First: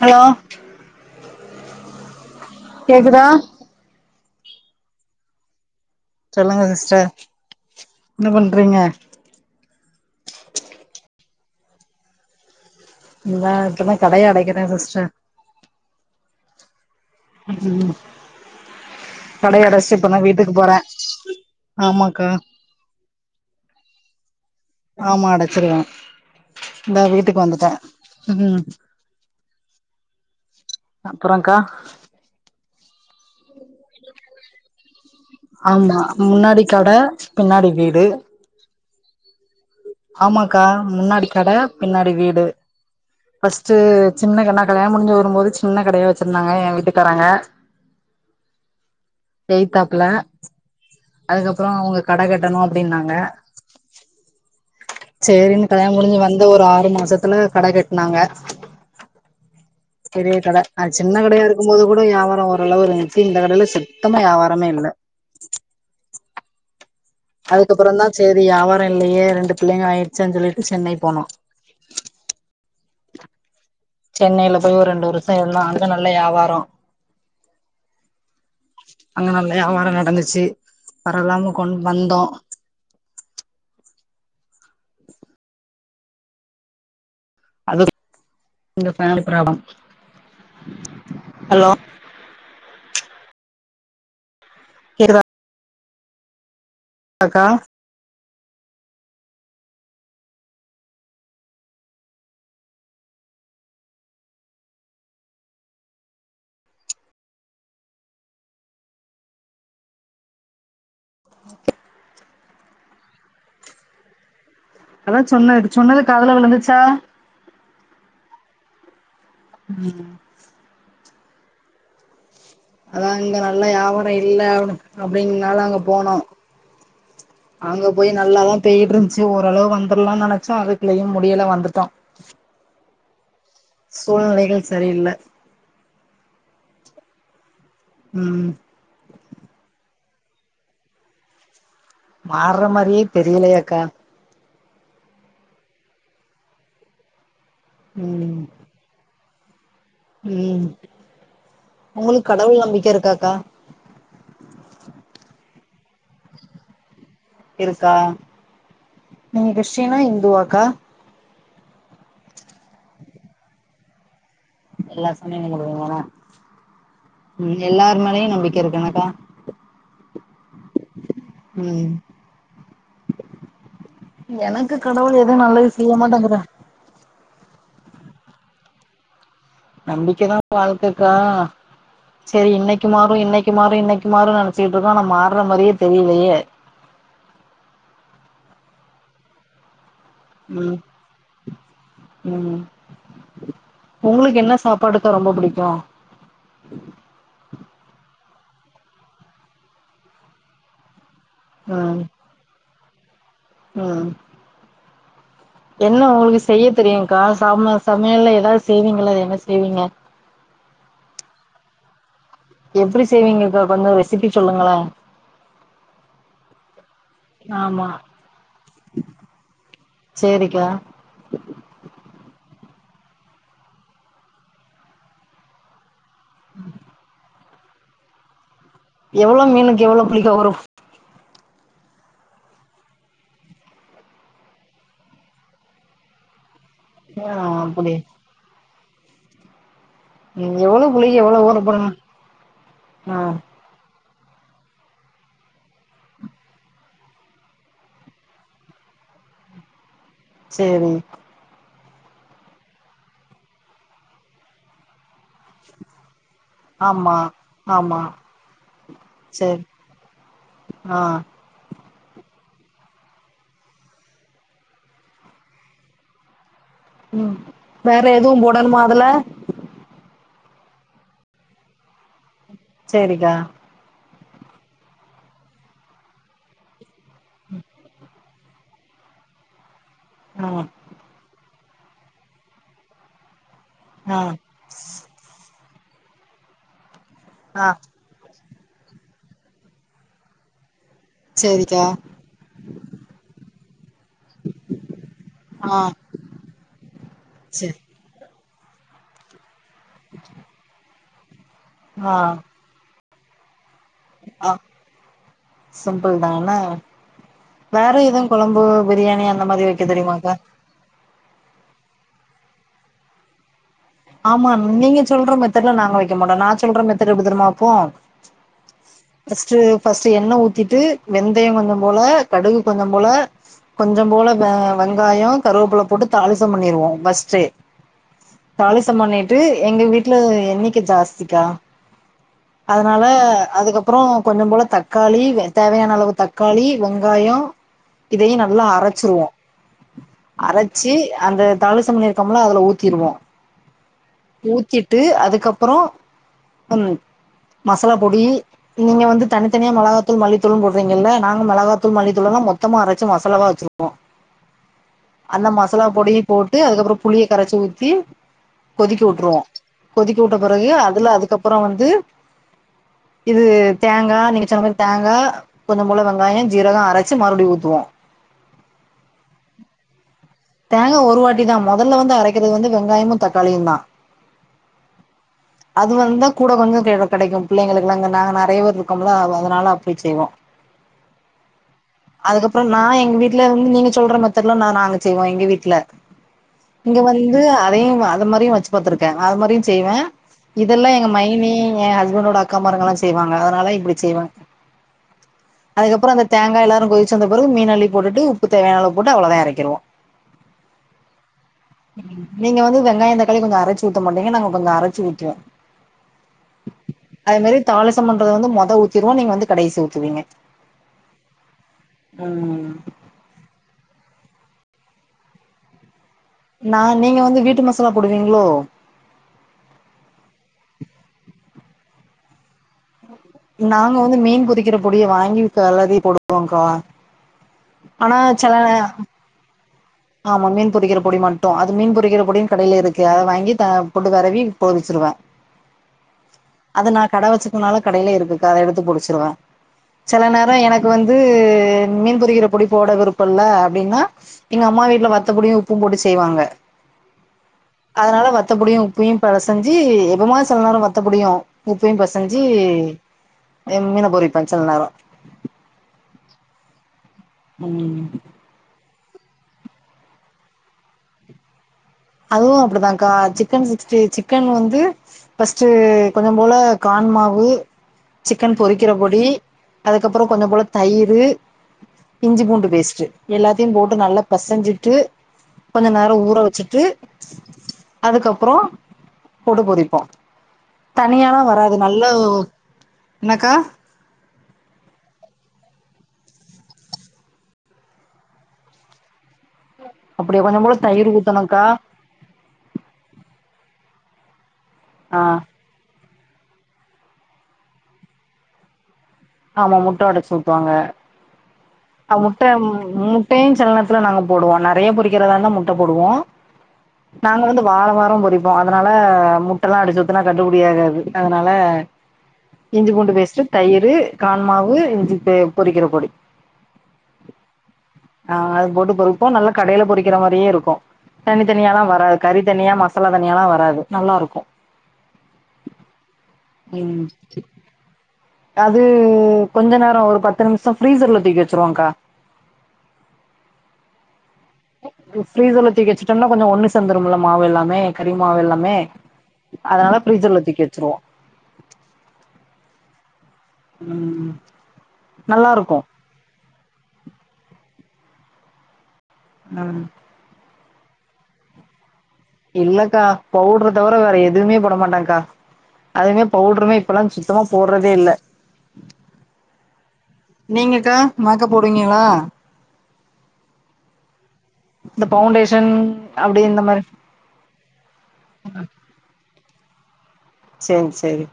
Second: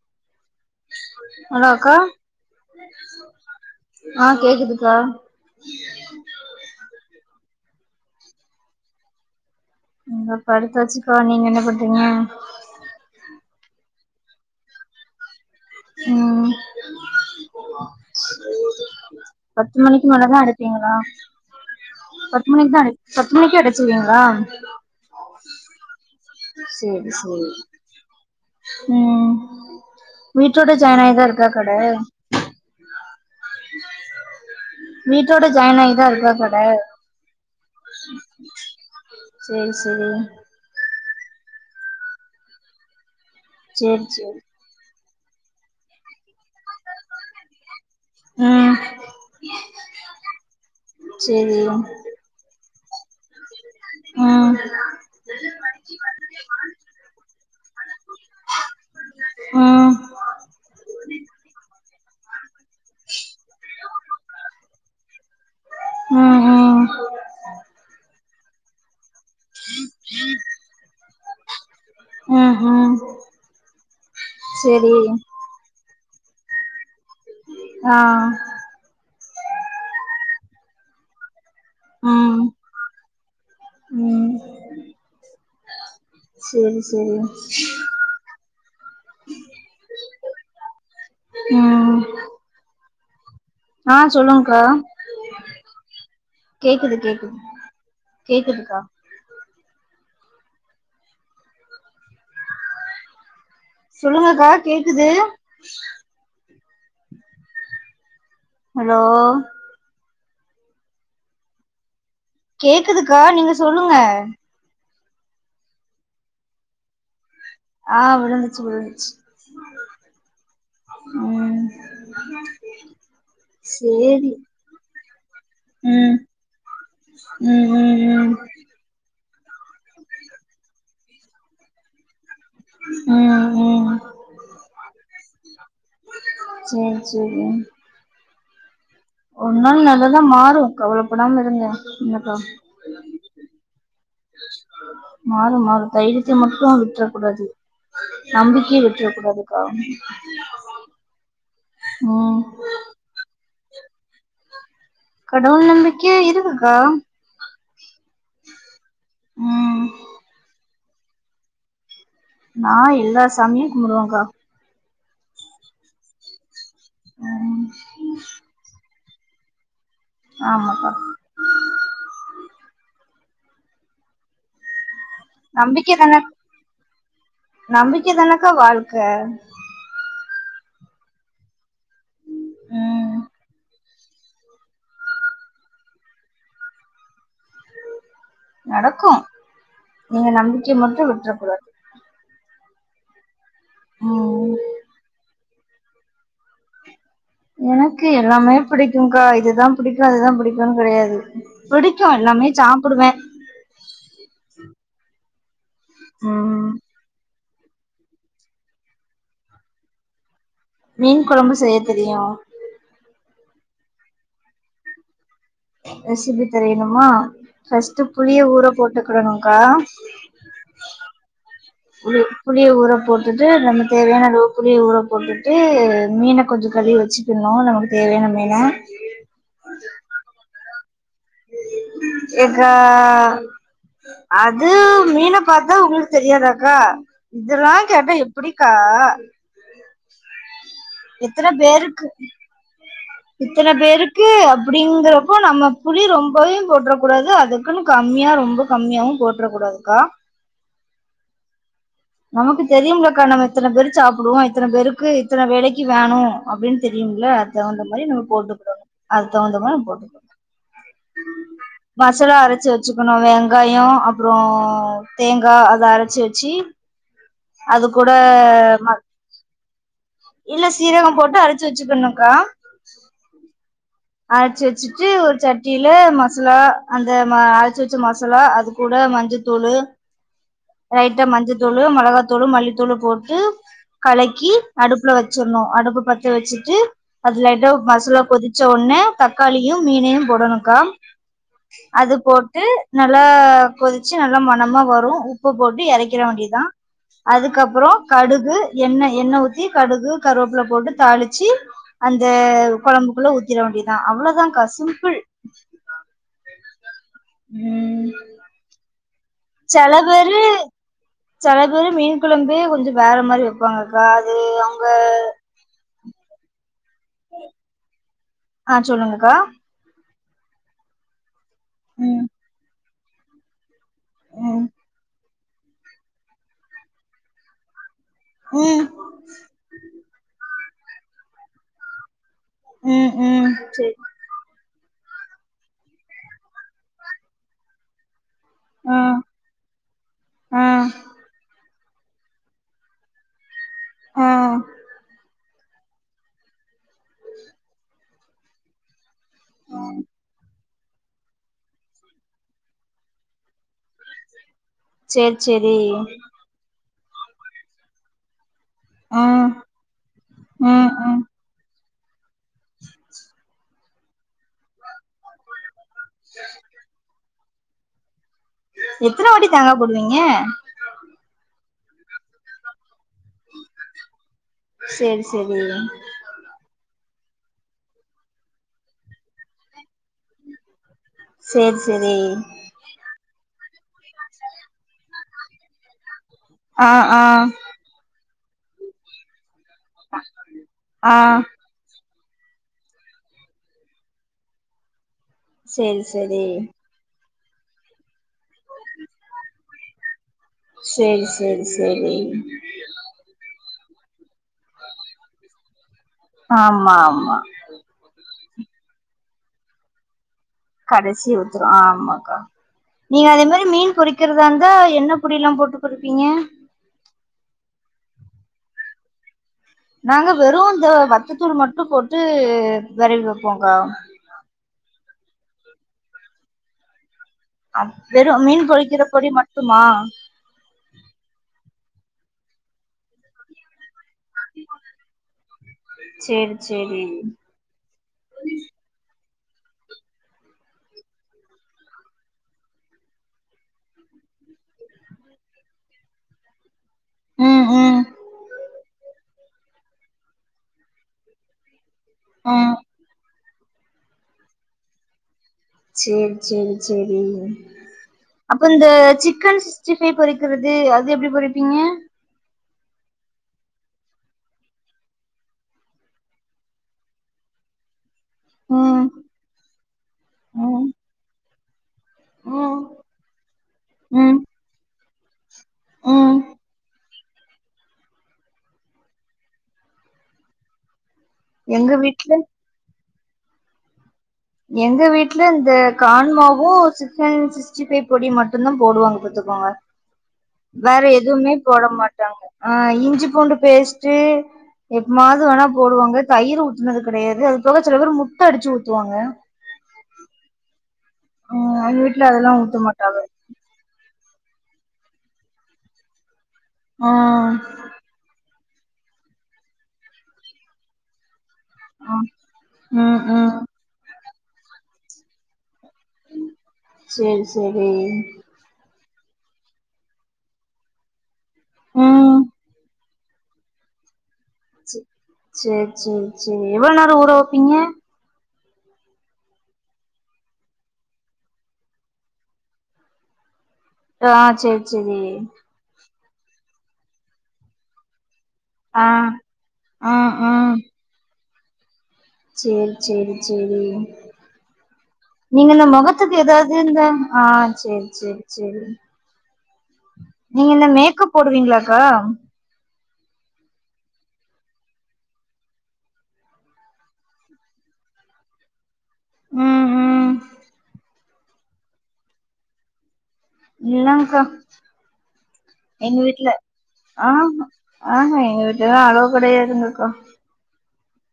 hello hello அக்கா கேக்குதா ஆ கேக்குதுக்கா சொல்லுங்க சிஸ்டர் என்ன பண்றீங்க இங்க படுத்தாச்சுக்கா நீங்க என்ன பண்றீங்க இந்தா இப்பதா கடையை அடைக்கிறே சிஸ்டர் ம் ம் கடைய பத்து அடச்சிட்டு மணிக்கு இப்பதா மேலதா வீட்டுக்கு போறே அடப்பீங்ளா ஆமாக்கா பத்து மணிக்கு தா அடை பத்து மணிக்கே அடைச்சிருவீங்களா ஆமா அடைச்சிருவோ இந்தா வீட்டுக்கு வந்துட்ட உம் உம் வீட்டோட ஜாயின் ஆயிதா இருக்கா அப்புறக்கா கடை வீட்டோட ஜாயின் ஆமா ஆயிதா இருக்கா கட முன்னாடி கடை பின்னாடி வீடு சேரி சேரி க்கா முன்னாடி கடை பின்னாடி வீடு ஃபர்ஸ்ட்டு சேரி சேரி சின்ன க கல்யாணோ முடிஞ்சு வரும்போது சின்ன கடையா வச்சிருந்தாங்க ஏ வீட்டுக்காரங்க ம் எய்தாப்புல சேரி அதுக்கப்றோ அவங்க கடை கட்டணு அப்டின்னாங்க ம் சேரின்னு கல்யாணம் முடிஞ்சு வந்த ஒரு ஆறு மாசத்துல கடை கட்னாங்க உம் பெரிய கடை அது சின்ன கடையா இருக்கும்போது கூட வியாபாரம் ஓரளவு இருந்துச்சு இந்த கடையில சுத்தமா வியாபாரமே இல்ல உம் அதுக்கப்றோ தா சேரி வியாபாரம் இல்லையே ரெண்டு பிள்ளைங்க ஆயிருச்சுசே சொல்லிட்டு சென்னை போனோ உம் ஹீம் சென்னையில போயி ஒரு ரெண்டு வருஷோ இருந்தோ அங்க நல்லா வியாபாரம் ஆ அங்க நல்லா வியாபாரோ நடந்துச்சு பரவால்லாம கொண் வந்தோ உம் சேரி சேரி அதுக் இந்த [unintelligible] ப்ராப்ளம் ஹலோ உம் ஆ சொல்லுங்க்கா கேக்குதா கேக்குது கேக்குது அக்கா கேக்குதுக்கா சொல்லுங்கக்கா கேக்குது ஹலோ கேக்குதுக்கா நீங்க சொல்லுங்க அத்தா சொன்ன சொன்னது காதுல விழுந்துச்சா ஆ விழுந்துச்சு விழுந்துச்சு அ உம் அத்தா இங்க நல்லா வியாபாரோ இல்ல அப்டிங்கனால அங்க போனோ ம் ம் அங்க போயி ம் நல்லாதா பேயிட் இருந்துச்சு ஓரளவு வந்துர்லாம்னு நெனச்சோ அதுக்குல்லயு முடியல வந்துட்டோ ம் ம் ம் சூழ்நிலைகள் சரியில்ல சேர் சேரிங்க உம் ஒருநாள் நல்லதா மாறு கவலப்படாம இருங்க என்னக்கா மார்ற மாரியே தெரியலயேக்கா மாறு மாறு தைரியத்த மட்டு விட்றக் கூடாது ம் நம்பிக்கைய விட்ர கூடாதுக்கா ம் உங்களுக்கு ம் கடவுள் நம்பிக்க இருக்காக்கா கடவுள் நம்பிக்கயு இருக்குக்கா இருக்கா நீங்க ம் கிறிஸ்டனா ஹிந்துவாக்கா நா எல்லா சாமியு கும்டுவேன்க்கா எல்லர் [unintelligible] வரு எல்லாரு மேலயு நம்பி க்கு இருக்கனக்கா ஆமக்கா ம் எனக்கு கடவுள் எ நம்பிக்கை தான நம்பிக்கை தானக்கா வாழ்க்க நம்பிக்க தா வாழ்க்கக்கா செரி இன்னெக்கு மாறு ம் இன்னெக்கு மாறு இன்னெக்கு மாறுனு நெனச் சிட்டுதா ஆனா மார்ற மாரியே தெரியலயே நடக்கு நீங்க நம்பிக்கய ம் மட்டு விட்றக்கூடாது ம் ஒங்களுக்கு என்ன ம் சாப்பாடுக்கா ரொம்ப புடிக்கு எனக்கு எல்லாமே பிடிக்கூகா இதுதா பிடிக்கு அதுதா பிடிக்கும்னு கெடையாது ம் பிடிக்கு எல்லாமே சாப்பிடுவே ம் என்ன ஒங்களுக்கு செய்ய ம் தெரியுங்கா சம சமயல்ல ஏதாது செய்வீங்கள்ள அது என்ன செய்வீங்க மீன் கொழம்பு செய்ய தெரியு எப்டி செய்வீங்கக்கா கொஞ்சோ ரெசிபி சொல்லுங்களே ரெசிபி தெரியணுமா ஆமா ஃபஸ்ட்டு புளிய ஊற போட்டுக்கெடணுக்கா சேரிக்கா புளி புளிய ஊற போட்டுட்டு நம்ம தேவயான அளவு புளிய ஊற போட்டுட்டு மீன கொஞ்சோ கழுவி வச்சிக்கிட்ணு நமக்கு தேவயான மீன எவ்ளோ மீனுக்கு எவ்ளோ புளிக்கா வரு எக்கா அது மீன பாத்தா ஒங்களுக்கு தெரியாதா க்கா ஆ இதெல்லா அப்டி கேட்டா எப்டிக்கா ம் எவ்ளோ புளி எவ்ளோ எத்தன ஊர போடனு பேருக்கு ஆ இத்தன பேருக்கு அப்டிங்கிறப்போ நம்ம புளி ரொம்பயு போட்றக்கூடாது அது க்குன்னு கம்மியா ரொம்ப கம்மியாவு போட்ற கூடாதுக்கா சேரி நமக்கு தெரியும்லக்கா நம்ம இத்தன பேரு சாப்டுவோ இத்தன பேருக்கு இத்தனை வேலைக்கு வேணு அப்டின்னு ஆமா தெரியும்ல அது தகுந்த ஆமா மாரி நம்ம போட்டுக்ணு அது தகுந்தா சேரி மாரி நம்ம போட்டுக்ணு ஆ மசாலா அரைச்சி வெச்சுக்கனோ வெங்காயோ அப்றோ தேங்கா அத அரச்சி வெச்சி ம் வேற எதுவு போடணுமா ம அதல இல்ல சீரகோ போட்டு அரச்சி வெச்சிக்கனுக்கா சேரிக்கா அரச்சி வெச்சிட்டு ஒரு சட்டியில மஸ்லா அந்த ம அர்ச்சி வெச்ச மசாலா அது கூட மஞ்ச தூளு அ லைட்டா மஞ்சத்தூளு மெளகாத்தூளு மல்லித்தூளு போட்டு ஆ கலக்கி அடுப்புல வச்சிர்ணு அடுப்பு பத்த வச்சிட்டு அது ஆ லைட்டா மாசாலா கொதிச் சொன்னா தக்காளியு மீனையு போடணுக்கா சேரிக்கா அது போட்டு நல்லா கொதிச்சி நல்லா மணமா வரு உப்பு ஆ போட்டு இறக் கிற வேண்டியதா சேரி அதுக்கப்றோ கடுகு எண்ணெ எண்ணெ ஊத்தி கடுகு கருவேப்ல போட்டு தாளிச்சி ஆ அந்த கொழம்புக்குள்ள ஊத்திற வேண்டியதா ஆ அவ்ளதாங்க்கா சிம்பிள் சிம்பிள் தா என்ன வேற உம் எதும் கொழம்பு பிரியாணி அந்த மாறி வெக்க தெரியுமாக்கா ச்செல பேரு மீன் கொழம்பே கொஞ்சோ வேற மாறி வெப் பாங்க க்கா ஆமா நீங்க சொல்ற மெத்தட்ல நாங்க வெக்க மாட்டோ நா சொல்ற மெத்தட் எப்டி தெரியுமா வெப்போ ஆ சொல்லுங்கக்கா ஃபர்ஸ்ட்டு எண்ணெ ஊத்திட்டு வெந்தயோ கொஞ்சோ போல ம் கடுகு கொஞ்சோ போல கொஞ்சோ போல ம் வெங்காயோ கருவேப்ள போட்டு தாளிச்சும் பண்ணிடுவோ ஃபர்ஸ்ட்டே ம் தாளிசம் பண்ணிட்டு எங்க வீட்ல எண்ணிக்க ஜாஸ்திக்கா அதனால ம் ம் சரி அதுக்கப்றோ கொஞ்சோ போல தக்காளி தேவையான அளவு தக்காளி வெங்காயோ இதையு நல்லா ஆ அரைச்சிருவோ ஆ அரச்சி அந்த தாளிசம் பண்ணியிருக்கமில்ல அதுல ஊத்திருவோ ஆ ஊத்திட்டு அதுக்கப்றோ உம் மசாலா பொடி நீங்க வந்து தனித்தனியா மெளகாத்தூள் மல்லித்தூளும் போட்றீங்கல்ல நாங்க மெளகாத்தூள் மல்லித்தூளெல்லா மொத்தமா அரச்சி மசாலா வா வச்சிருப்போ சரி அந்த சரி மசாலா பொடியுபோட்டு அதுக்கப்றோ புளிய கரச்சி ஊத்தி கொதிக்க ஆ வுட்ருவோ கொதிக்க உட்ட பெறகு ம் அதுல ம் அதுக்கப்றோ வந்து இது தேங்கா நீங்க சொன்ன மாறி தேங்கா கொஞ்சோ போல வெங்காயோ ஜீரகோ அரச்சு மறுபடியு ஊத்துவோ எத்தனை வாட்டி தேங்கா போடுவீங்க தேங்கா ஒரு வாட்டி தா மொதல்ல வந்து அரைக்கிறது வந்து வெங்காயமும் தக்காளியு தா சேரி சேரி அது வந்தா கூட கொஞ்சோ கெடைக்கு பிள்ளைங்களுக்கெல்லா அங்க நாங்க நிறைய பேர் இருக்கோம்ல்ல அதனால அப்டி செய்வோ சேர் சேரி அப்றோ நா எங்வீட்ல வந்து நீங்க சொல்ற மெத்தட்ல நா நாங்க செய்வோ எங்க வீட்ல ஆ இங்க ஆ வந்து அதையு அது மாறியு வச்சு பாத்திருக்கே அது மாறியு செய்வே இதெல்லா எங்க ஆ மைனி எ ஹஸ்பண்டோட அக் கா மார்கல்லா செய்வாங்க அதனால தா இப்படி செய்வாங்க்கா சேரி அதுக்கப்புறோ அந்த சேரி தேங்கா எல்லாரு கொதி ச்சி வந்த பிறகு மீன் அள்ளி போட்டுட்டு உப்பு தேவையான அளவு போட்டு அவ்ளதா எரக்கிருவோ சேரி சேரி சேரி நீங்க வந்து வெங்காயோ தக்காளி கொஞ்சோ அரச்சி ஊத்த மாட்டீங்க நாங்க கொஞ்சோ அரச்சி ஊத்துவோ ஆமா ஆமா அதே மாரி தாளிசம் பண்றது வந்து மொத ஊத்திருவோ நீங்க வந்து கடைசி ஊத்துவீங்க கடசி ஊத்ரோ ஆமாக்கா ம் நீங்க அதே மாறி மீன் பொரிக்கரதா இருந்தா என்ன பொடி எல்லா போட்டு பொரிப்பிங்க நா மீன் வந்து வீட்டு மசாலா போடுவீங்ளோ நாங்க வெறும் இந்த வத்ததூள் மட்டும் போட்டு வெரவி விடு நாங்க வந்து மீன் பொரிக்கிற பொடிய வாங்கி கிளறி போடுவோங்க்கா அம் ஆனா வெறும் மீன் செல பொரிக்கிற பொடி மட்டுமா ஆமா மீன் பொரிக்கிற பொடி மட்டும் அது மீன் பொரிக்கிற பொடின்னு கடையில இருக்கு அத வாங்கி த போட்டுகர அத நா மீன் பொறிச்சிருவே சேரி அத நா சேரி கடை வச்சு மூண் நாளா கடையிலே இருக்குகா அத எடுத்து புடிச்சிருவே சில நேர எனக்கு வந்து மீன் பொறிக்கிற பொடி போட விருப்பல்ல அப்டின்னா எங்க அம்மா வீட்ல வத்தபொடியு உப்பு போட்டு செய்வாங்க ம் ம் அதனால வத்தபொடியு உப்பையு பெசஞ்சு எப்பமா சில நேர வத்தபொடியு உப்பையு பசஞ்சு ம் என் மீன பொறிப்ப சில நேர சேரி சேரி சேரி ம் அப்ப இந்த சிக்கன் சிக்ஸ்டி பைவ் பொறிக்கிறது அது எப்டி பொறிப்பீங்க அதுவு அப்படிதான்க்கா சிக்கன் சிக்டி சிக்கன் வந்து பர்ஸ்ட்டு கொஞ்சம் போல கான் மாவு சிக்கன் பொறிக்கிற ம் பொடி அதுக்கப்பறோ கொஞ்சம் போல ம் தயிரு இஞ்சி பூண்டு ம் பேஸ்ட்டு எல்லாத்தையு போட்டு நல்லா ம் பசஞ்சிட்டு கொஞ்ச நேர ஊற ம் வச்சுட்டு அதுக்கப்பறோ போட்டு பொறிப்போ தனியாலா வ அதாது எங்க நல்ல வீட்ல என்னக்கா எங்க வீட்ல இந்த கான்மாவு சிக்கன் சிக்ஸ்டி பைவ் பொடி மட்டுந்தா போடுவாங்க பாத் வா அப்டியா கொஞ்சோ போல வேற தயிர் எதுவுமே ஊத்தணுக்கா போட மாட்டாங்க ஆ இஞ்சி பூண்டு பேஸ்ட்டு ஆ எப்மாது வேணா போடுவாங்க தயிறு ஊத்துனது கெடையாது அது போக சில பேர் முட்ட அடிச்சு ஊத்துவாங்க ஆமா முட்ட ஒடைச்சு ஊத்துவாங்க ம் எங்க அ வீட்ல முட்ட அதெல்லா ஊத்த மாட்டாங்க முட்டையு செல நேர நாங்க போடுவோ நெறைய பொறிக்கிறதா இருந்தா முட்ட போடுவோ ஆ நாங்க வந்து வாழ வார பொறிப் அதனால முட்டைெல்லா அடிச்சூத்துனா கட்டுபடியாகாது அதனால இஞ்சி பூண்டு ம் பேஸ்ட்டு ம் தயிரு காண்மாவு இஞ்சி பே பொறிக்கிற பொடி சேரி சரி ஆ அது போட்டு பொறிப்போ நல்லா கடையில பொறிக்கிற மாரியே இருக்கு தனி தனியால்லா வராது ம் கறி தனியா மசா லா தணியால்லா வராது நல்லாருக்கு ச சேரி சேரி சேரி எவ்வளோ ம் நேர ஊற வப்பீங்க அது கொஞ்ச நேர ஒரு பத்து நிமிஷ ப்ரீசர்ல தூக்கி வச்சிருவங்க்கா ஆ சேரி சேரி ஃப்ரீசர்ல தூக்கி வச்சிட்டோம்னா கொஞ்சோ ஒன்னு சேந்துரும்ல மாவு எல்லாமே கறி மாவு எல்லாமே ஆ அதனால ஆ ஃபிரீசர்ல ஆ தூக்கி வச்சருவோ சேரி சேரி சேரி ம் நல்லா நீங்க இருக்கு இந்த மொக கத்துக்கு எதாவது இந்த ஆ சேரி சேரி சேரி நம் நீங்க இந்த மேக்கப் போடுவீங்களாக்கா இல்லக்கா பவுட்ற தவிர வேற எதுவுமே போட மாட்டக்கா அதுமே பவுட்ருமே இப்பல்லா சுத்தமா போடுறதே இல்ல ம் ம் நீங்கக்கா மேக்கப் போடுவீங்கங்களா இல்லங்க்கா இந்த பவுண்டேஷன் அப்படி இந்த மாரி ஆஹா ஆஹா எங்க வீட்லலா அலோ கெடயாதுங்கக்கா சேங் சரி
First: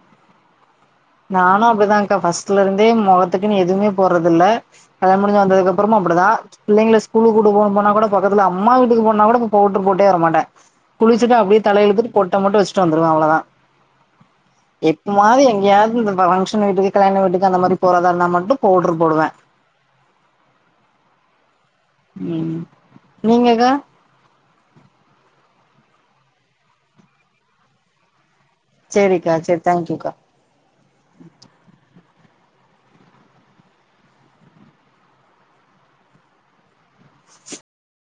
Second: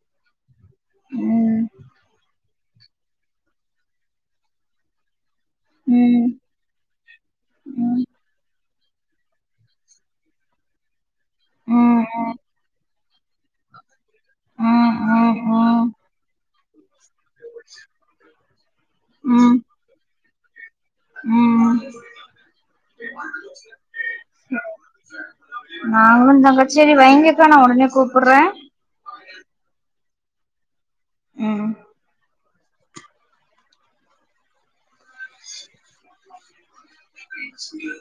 ம் நானு அப்படிதான்க்கா பர்ஸ்ட்ல இருந்தே மொகத்துக்குன்னு எதுவுமே போறதுல்ல கல்யாண முடிஞ்சு வந்ததுக்கப்பறமு அப்படிதா ம் பிள்ளைங்க ஸ்கூலுக்கு கூட்டு போனு போன ம் கூட பக்கத்தல அம்மா வீட்டுக்கு போனா கூட இப்ப பவுடர் போட்டே வர மாட்டே குளிச்சுட்டு அப்படியே தலைய ம் இழுத்துட்டு போட்ட ம் மட்டும் வச்சுட்டு வந்துருவ அவ்ளதா ம் எப்பவாது ம் எங்கயாவது இங்க பங்க்ஷன் வீட்டுக்கு கல்யாண வீட்டுக்கு அந்த மாறி போறதா இருந்தா மட்டும் பவுட்ரு போடுவே உம் ம் நீங்கக்கா நாங்களும் இந்தா சேரி வெயிங்கக்கா நா உடனே கூப்புட்றே சேரிக்கா சேரி தேங்க்யூக்கா உம் [unintelligible]